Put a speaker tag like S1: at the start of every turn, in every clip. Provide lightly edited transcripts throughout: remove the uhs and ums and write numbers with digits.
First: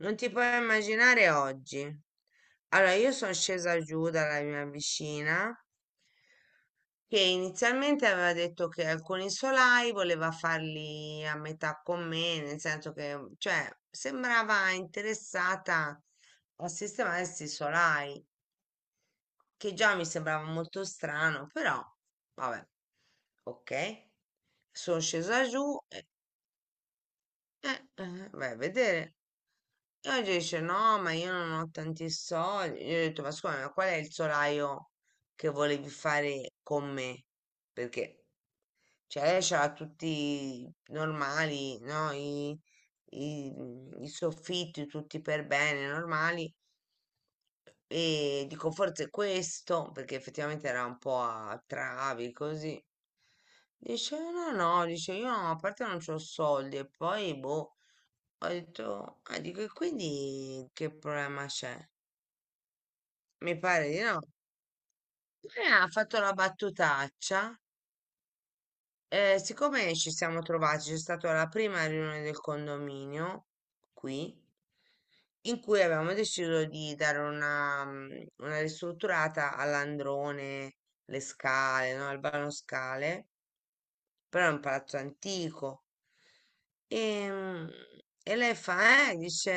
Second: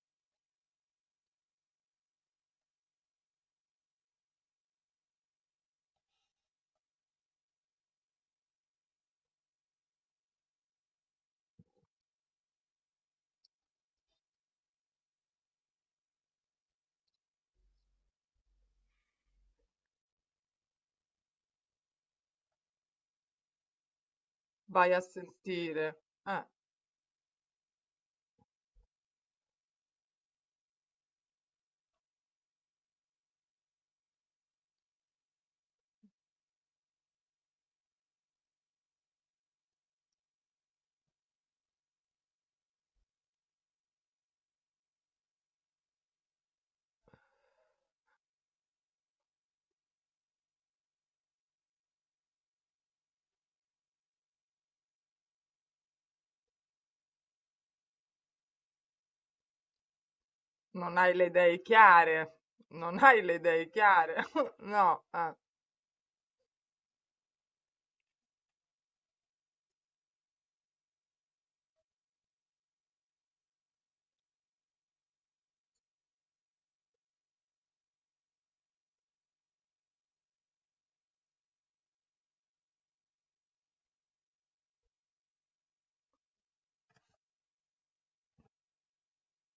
S1: Non ti puoi immaginare oggi. Allora, io sono scesa giù dalla mia vicina che inizialmente aveva detto che alcuni solai voleva farli a metà con me, nel senso che, cioè, sembrava interessata a sistemare questi solai, che già mi sembrava molto strano, però, vabbè, ok.
S2: Vai a
S1: Sono scesa giù
S2: sentire.
S1: e,
S2: Eh,
S1: vai a vedere. E oggi dice no, ma io non ho tanti soldi. Io ho detto, ma scusa, ma qual è il solaio che volevi fare con me? Perché, cioè, lei c'ha tutti normali, no? I soffitti tutti per bene, normali. E dico, forse questo, perché effettivamente era un po' a travi, così. Dice, no, no, dice, io a parte non c'ho soldi e poi, boh. Ho detto, ah, dico, e quindi che
S2: Non hai le
S1: problema
S2: idee
S1: c'è?
S2: chiare. Non hai le
S1: Mi
S2: idee
S1: pare di
S2: chiare.
S1: no.
S2: No, eh.
S1: Ha fatto la battutaccia. Eh, siccome ci siamo trovati, c'è stata la prima riunione del condominio qui, in cui avevamo deciso di dare una, una ristrutturata all'androne, le scale, no? Al vano scale, però è un palazzo antico. E, mm, e lei fa, dice,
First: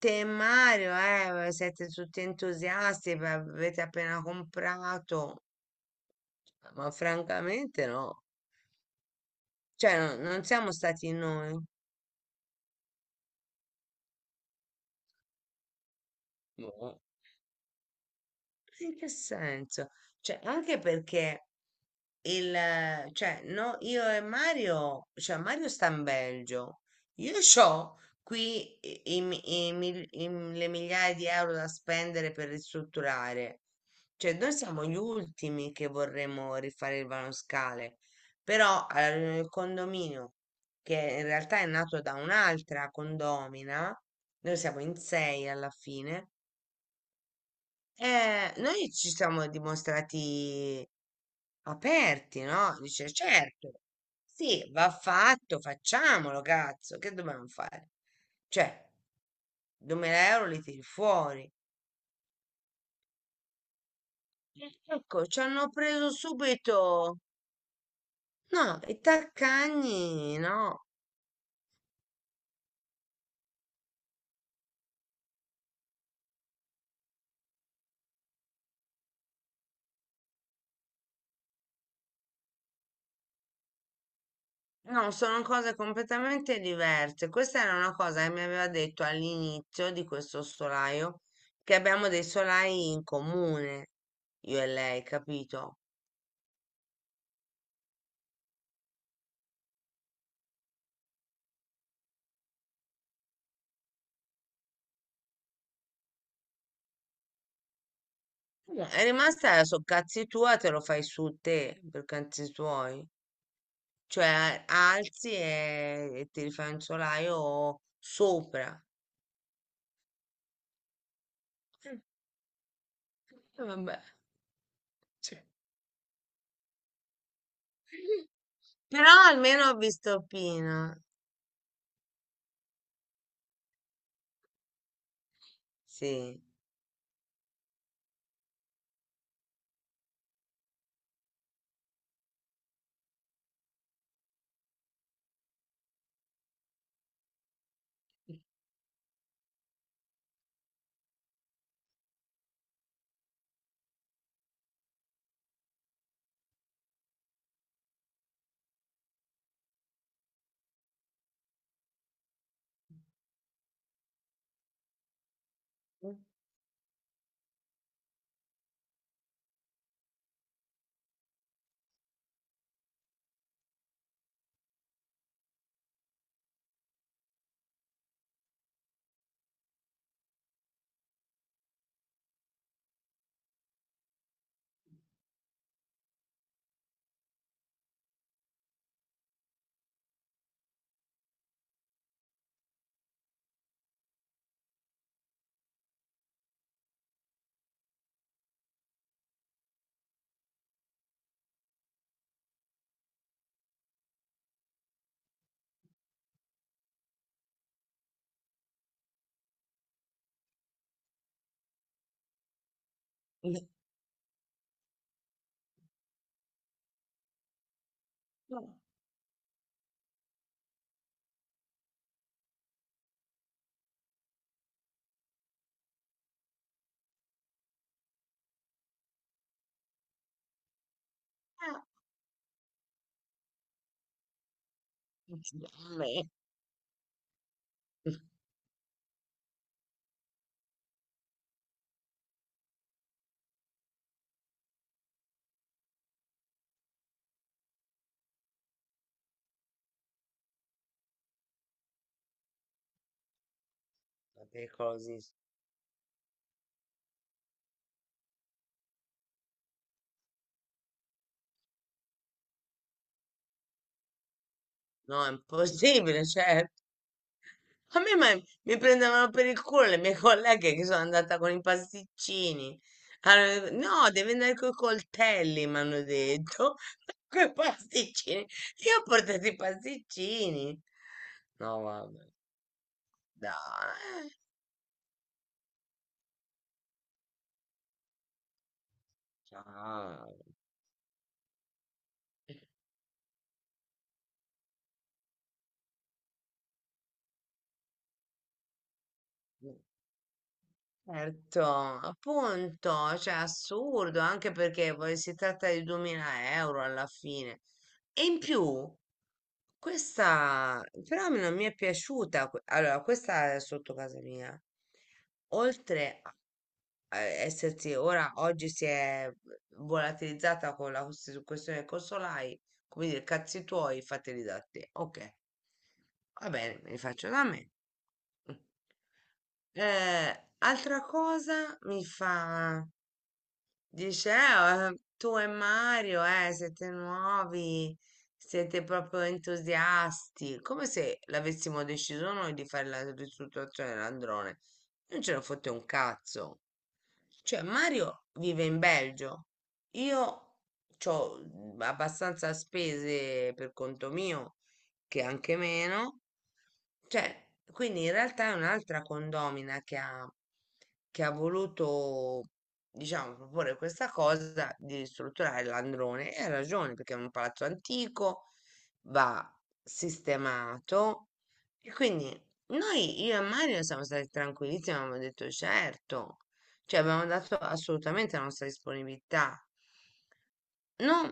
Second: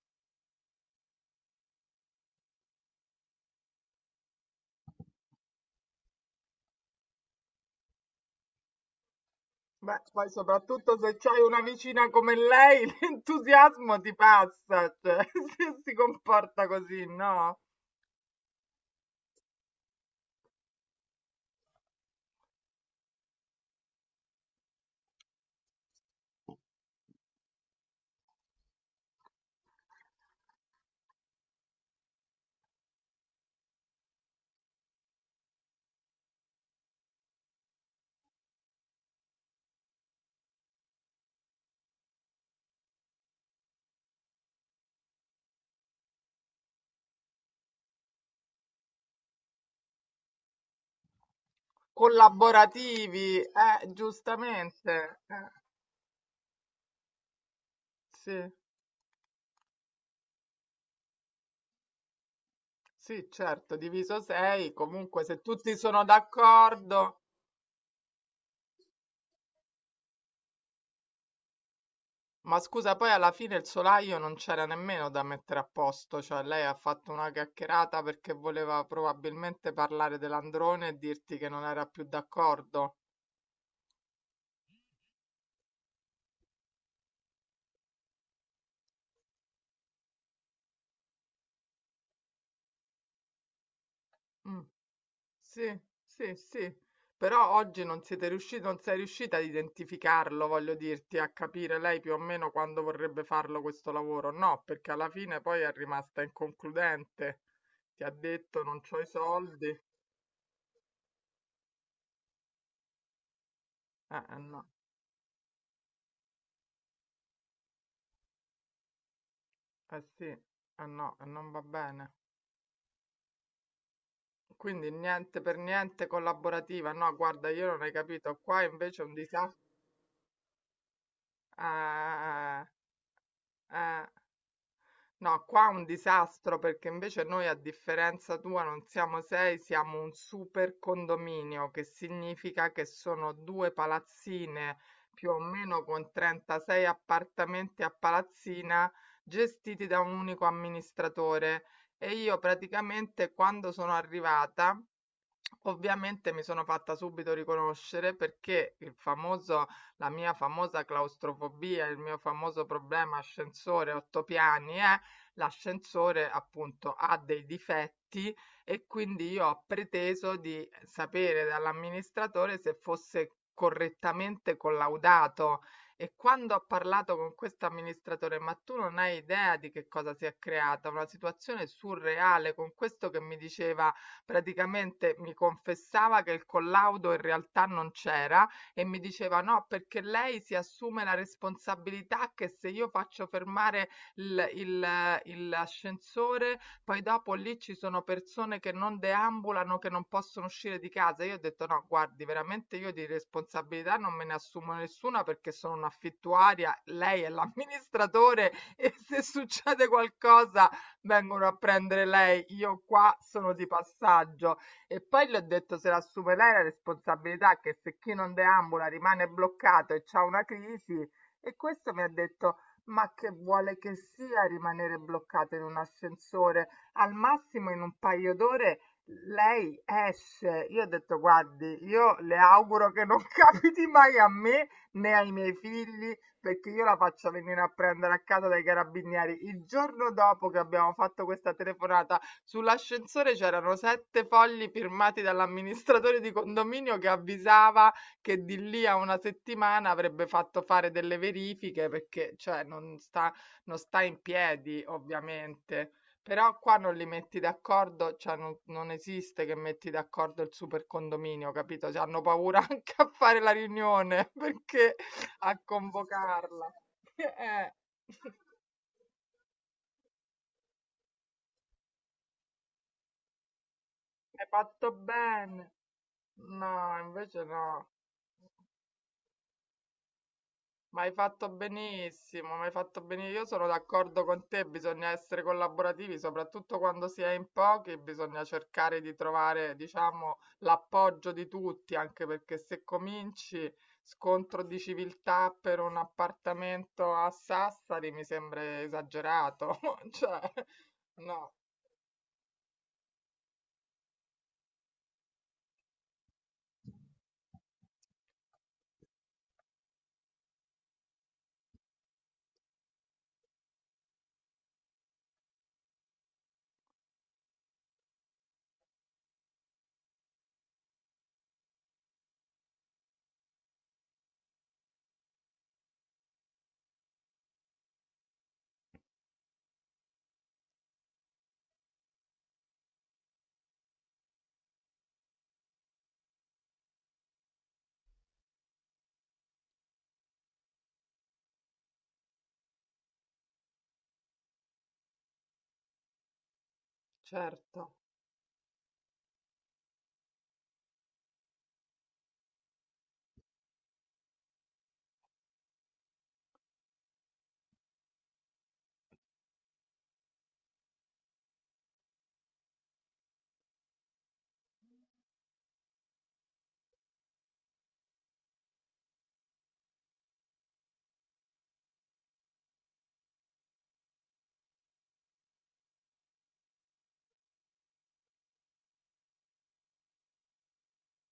S1: te e Mario, siete tutti entusiasti, beh, avete appena comprato, ma francamente no, cioè
S2: Beh, poi
S1: non siamo
S2: soprattutto
S1: stati
S2: se c'hai
S1: noi.
S2: una vicina come lei, l'entusiasmo ti passa, cioè, se si comporta
S1: Boh.
S2: così, no?
S1: In che senso? Cioè, anche perché cioè, no, io e Mario, cioè Mario sta in Belgio, io ho qui i- i mi- i mil- i m- le migliaia di euro da spendere per ristrutturare, cioè noi siamo gli ultimi che vorremmo rifare il vanoscale, però alla riunione del condominio, che in realtà è nato da un'altra condomina, noi siamo in sei alla fine, noi ci siamo dimostrati aperti, no? Dice,
S2: Collaborativi,
S1: certo, sì, va
S2: giustamente.
S1: fatto, facciamolo, cazzo, che dobbiamo fare?
S2: Sì,
S1: Cioè, 2000 euro li tiri fuori.
S2: sì, certo, diviso 6, comunque
S1: Ecco, ci
S2: se
S1: hanno
S2: tutti sono
S1: preso subito.
S2: d'accordo.
S1: No, i taccagni, no.
S2: Ma scusa, poi alla fine il solaio non c'era nemmeno da mettere a posto, cioè lei ha fatto una chiacchierata perché voleva probabilmente parlare dell'androne e dirti che non era più d'accordo.
S1: No, sono cose completamente diverse. Questa era una cosa che mi aveva detto all'inizio di questo solaio, che abbiamo dei solai in comune,
S2: Mm,
S1: io e lei,
S2: sì,
S1: capito?
S2: sì, sì. Però oggi non siete riusciti, non sei riuscita ad identificarlo, voglio dirti, a capire lei più o meno quando vorrebbe farlo questo lavoro. No, perché alla fine poi è rimasta inconcludente. Ti ha detto non
S1: No,
S2: c'ho
S1: è
S2: i
S1: rimasta
S2: soldi.
S1: su cazzi tua, te lo fai su te per cazzi tuoi.
S2: Eh
S1: Cioè,
S2: no,
S1: alzi e ti rifai un solaio sopra.
S2: eh sì, eh no, e non va
S1: Eh,
S2: bene.
S1: Vabbè.
S2: Quindi
S1: Sì.
S2: niente per niente collaborativa. No, guarda, io non hai capito. Qua invece è
S1: Però
S2: un disastro.
S1: almeno ho visto Pino.
S2: No, qua è un
S1: Sì.
S2: disastro perché invece noi, a differenza tua, non siamo 6, siamo un super condominio, che significa che sono due palazzine più o meno con 36 appartamenti a palazzina gestiti da un unico amministratore. E io praticamente quando sono arrivata. Ovviamente mi sono fatta subito riconoscere perché il famoso la mia famosa claustrofobia, il mio famoso problema ascensore 8 piani è l'ascensore appunto ha dei difetti e quindi io ho preteso di sapere dall'amministratore se fosse correttamente collaudato e quando ho parlato con questo amministratore, ma tu non hai idea di che cosa si è creata, una situazione surreale con questo che mi diceva praticamente mi confessava che il collaudo in realtà non c'era e mi diceva no, perché lei si assume la responsabilità che se io faccio fermare l'ascensore, poi dopo lì ci sono persone che non deambulano, che non possono uscire di casa. Io ho detto no, guardi, veramente io di responsabilità non me ne assumo nessuna perché sono un'affittuaria, lei è l'amministratore e se succede qualcosa vengono a prendere lei, io qua sono di passaggio. E poi le ho detto se la assume lei la responsabilità, che se chi non
S1: Vabbè,
S2: deambula rimane bloccato e c'ha una crisi, e questo mi ha detto, ma che vuole che sia rimanere bloccato in un ascensore? Al massimo in un paio d'ore lei esce. Io ho detto, guardi, io le auguro che non capiti mai a me né ai miei figli perché io la faccio venire a prendere a casa dai carabinieri. Il giorno dopo che abbiamo fatto questa telefonata, sull'ascensore c'erano 7 fogli firmati dall'amministratore di condominio che avvisava che di lì a una settimana avrebbe fatto fare delle verifiche perché, cioè, non sta in
S1: Vabbè,
S2: piedi,
S1: così.
S2: ovviamente. Però qua non li metti d'accordo, cioè non, non esiste che metti d'accordo il super condominio, capito? Cioè, hanno paura anche a fare la riunione perché
S1: No, è
S2: a
S1: impossibile,
S2: convocarla.
S1: certo.
S2: Eh,
S1: A me mi prendevano per il culo le mie colleghe che sono andata con i pasticcini. Allora, no, devi
S2: Hai
S1: andare con i
S2: fatto bene.
S1: coltelli, mi hanno detto.
S2: No,
S1: Con
S2: invece
S1: i
S2: no.
S1: pasticcini. Io ho portato i pasticcini.
S2: Ma hai fatto
S1: No, vabbè.
S2: benissimo, ma hai fatto benissimo. Io sono d'accordo
S1: Dai.
S2: con te, bisogna essere collaborativi, soprattutto quando si è in pochi, bisogna cercare di trovare,
S1: Ciao.
S2: diciamo, l'appoggio di tutti, anche perché se cominci scontro di civiltà per un appartamento a Sassari mi sembra esagerato. Cioè, no,
S1: Certo, appunto, cioè assurdo, anche perché poi si tratta di 2000 euro alla fine. E in più, questa però non mi è piaciuta. Allora, questa è sotto casa mia. Oltre a essersi, ora oggi si è volatilizzata con la questione dei consolai, come dire, cazzi tuoi, fateli da te. Ok. Va bene, me li faccio da me. Mm. Altra cosa mi fa. Dice, tu e Mario, siete nuovi, siete proprio entusiasti", come se l'avessimo deciso noi di fare la ristrutturazione dell'androne. Non ce ne fotte un cazzo. Cioè,
S2: certo.
S1: Mario vive in Belgio, io ho abbastanza spese per conto mio, che anche meno. Cioè, quindi in realtà è un'altra condomina che ha voluto diciamo, proporre questa cosa di ristrutturare l'androne e ha ragione perché è un palazzo antico, va sistemato e quindi noi, io e Mario, siamo stati tranquillissimi, abbiamo detto certo, cioè abbiamo dato assolutamente la nostra disponibilità. Non,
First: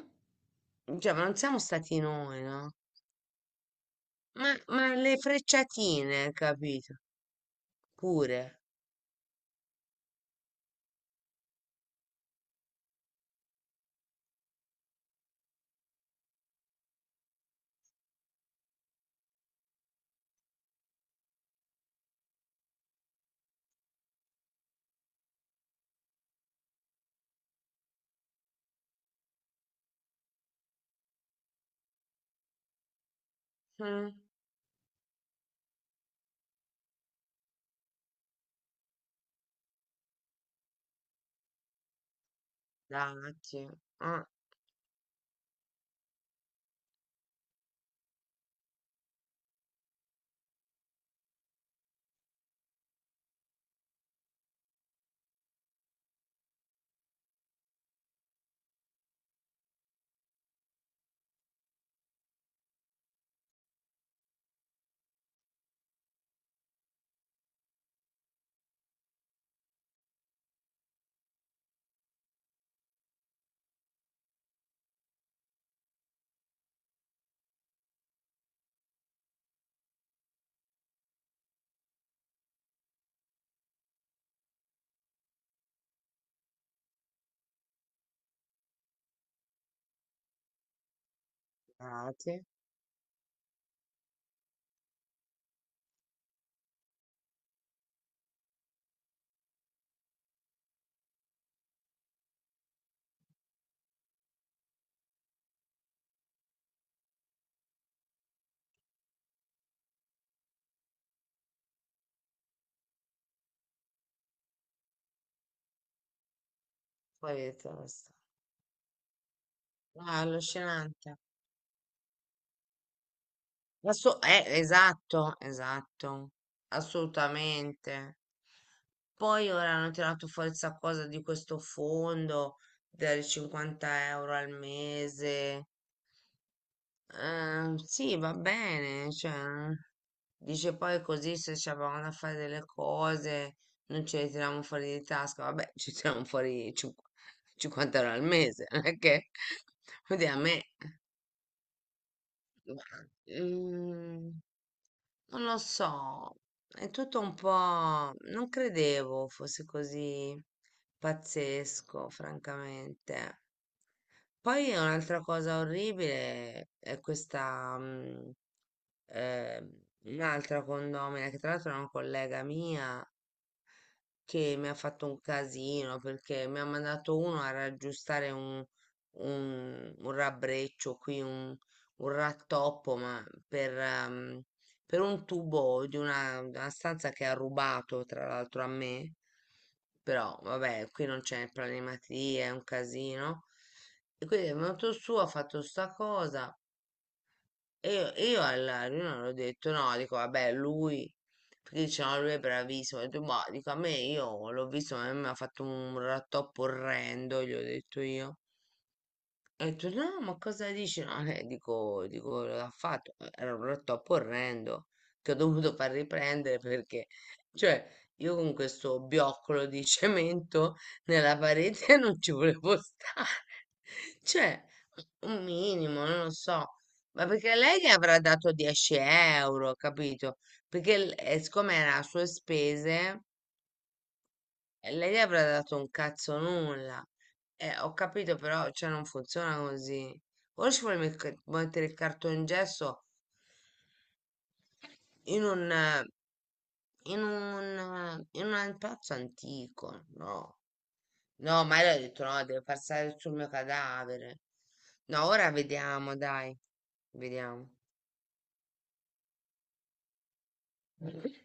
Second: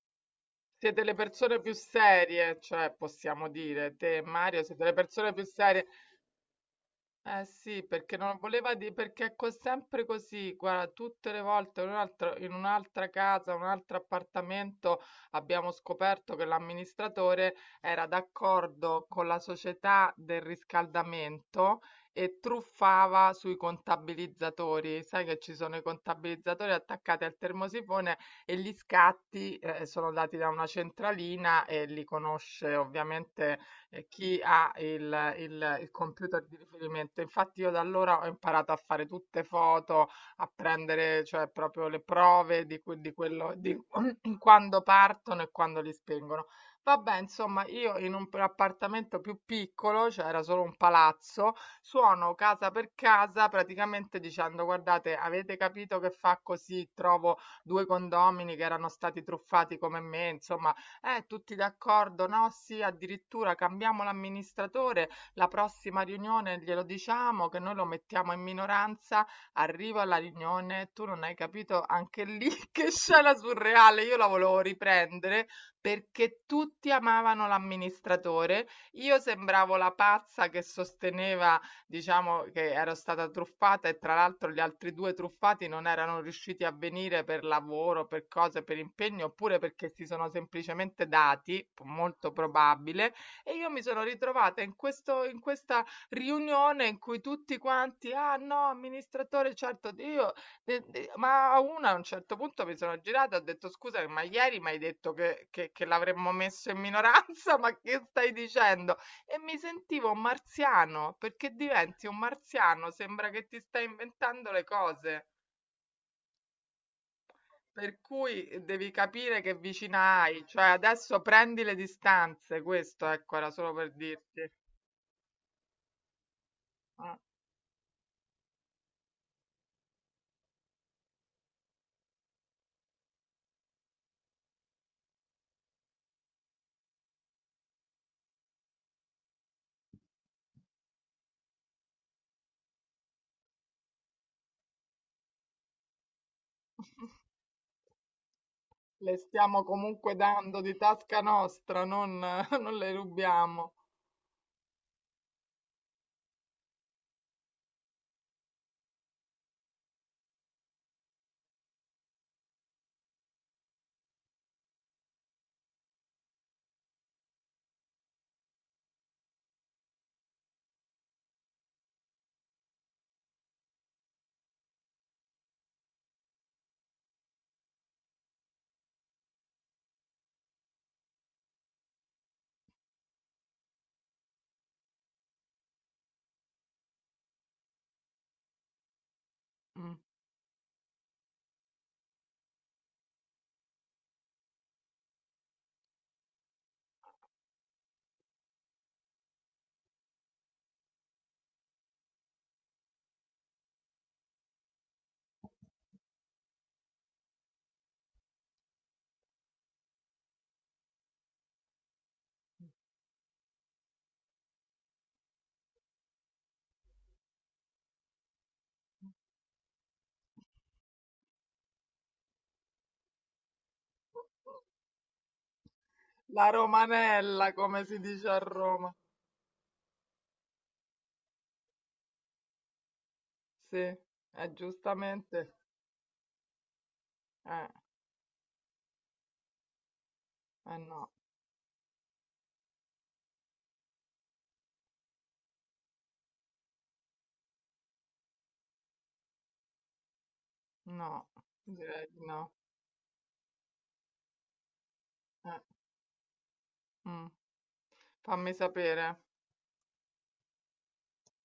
S2: Siete
S1: cioè,
S2: le
S1: ma non siamo
S2: persone più
S1: stati noi,
S2: serie,
S1: no?
S2: cioè possiamo dire, te e Mario siete le
S1: Ma le
S2: persone più serie.
S1: frecciatine, capito?
S2: Eh sì, perché non
S1: Pure.
S2: voleva di perché è sempre così, guarda, tutte le volte in un'altra casa, un altro appartamento abbiamo scoperto che l'amministratore era d'accordo con la società del riscaldamento e truffava sui contabilizzatori. Sai che ci sono i contabilizzatori attaccati al termosifone e gli scatti, sono dati da una centralina e li conosce ovviamente,
S1: Mm,
S2: chi ha il computer di riferimento. Infatti io da allora ho imparato a fare tutte foto, a prendere cioè proprio le prove di quello
S1: dati,
S2: di
S1: ah,
S2: quando partono e quando li spengono. Vabbè, insomma, io in un appartamento più piccolo, cioè era solo un palazzo, suono casa per casa praticamente dicendo: guardate, avete capito che fa così? Trovo due condomini che erano stati truffati come me, insomma, tutti d'accordo, no? Sì, addirittura cambiamo l'amministratore, la prossima riunione glielo diciamo che noi lo mettiamo in minoranza, arrivo alla riunione, tu non hai capito anche lì che scena surreale, io la volevo riprendere perché tutti amavano l'amministratore, io sembravo la pazza che sosteneva diciamo che ero stata truffata e tra l'altro gli altri due truffati non erano riusciti a venire per lavoro, per cose, per impegno, oppure perché si sono semplicemente dati, molto
S1: dati,
S2: probabile, e io mi sono ritrovata in questo, in questa riunione in cui tutti quanti, ah no, amministratore, certo, io, ma a un certo punto mi sono girata e ho detto scusa, ma ieri mi hai detto che l'avremmo messo in minoranza, ma che stai dicendo? E mi sentivo un marziano, perché diventi un marziano, sembra che ti stai inventando le cose,
S1: poi
S2: per
S1: basta.
S2: cui, devi capire che vicina
S1: Ah,
S2: hai, cioè
S1: allucinante.
S2: adesso prendi le distanze, questo ecco era solo per dirti. Eh.
S1: Esatto, esatto, assolutamente. Poi ora hanno tirato fuori questa cosa di questo fondo dei 50 euro al mese. Sì, va bene, cioè, dice poi così se ci avevamo da fare delle cose non ce le tiriamo fuori di tasca, vabbè, ci tiriamo fuori 50 euro al mese, non è
S2: Le
S1: che,
S2: stiamo comunque
S1: Oddio, a
S2: dando
S1: me...
S2: di tasca nostra, non, non le rubiamo.
S1: Mm, non lo so, è tutto un po'... Non credevo fosse così pazzesco, francamente. Poi un'altra cosa orribile è questa, eh, un'altra condomina, che tra l'altro è una collega mia, che mi ha fatto un casino perché mi ha mandato uno a raggiustare un rabbreccio qui, un rattoppo, ma per un tubo di una stanza che ha rubato tra l'altro a me.
S2: Mm.
S1: Però vabbè, qui non c'è planimetria, è un casino. E quindi è venuto su, ha fatto sta cosa. E io alla riunione ho detto no, dico vabbè, lui, perché dicevano lui è bravissimo, ho detto boh, dico a me io l'ho visto, ma a me mi ha fatto un rattoppo orrendo, gli ho detto io. E torno, "No, ma cosa dici?" No, dico, l'ha fatto. Era un rotto orrendo che ho dovuto far riprendere perché, cioè, io con questo bioccolo di cemento nella parete non ci volevo stare. Cioè, un minimo, non lo
S2: La
S1: so. Ma
S2: romanella,
S1: perché lei
S2: come
S1: gli
S2: si
S1: avrà
S2: dice a
S1: dato
S2: Roma.
S1: 10 euro, capito? Perché, siccome era a sue spese,
S2: Sì, è
S1: lei gli avrà
S2: giustamente.
S1: dato un cazzo nulla.
S2: Eh,
S1: Ho capito, però, cioè, non funziona così. Ora
S2: eh
S1: ci vuole
S2: no,
S1: mettere il cartongesso in un, in un pezzo antico, no?
S2: no,
S1: No, ma io ho
S2: direi di
S1: detto no,
S2: no.
S1: deve passare sul mio cadavere. No, ora
S2: Eh.
S1: vediamo, dai,
S2: Mh.
S1: vediamo.
S2: Fammi sapere.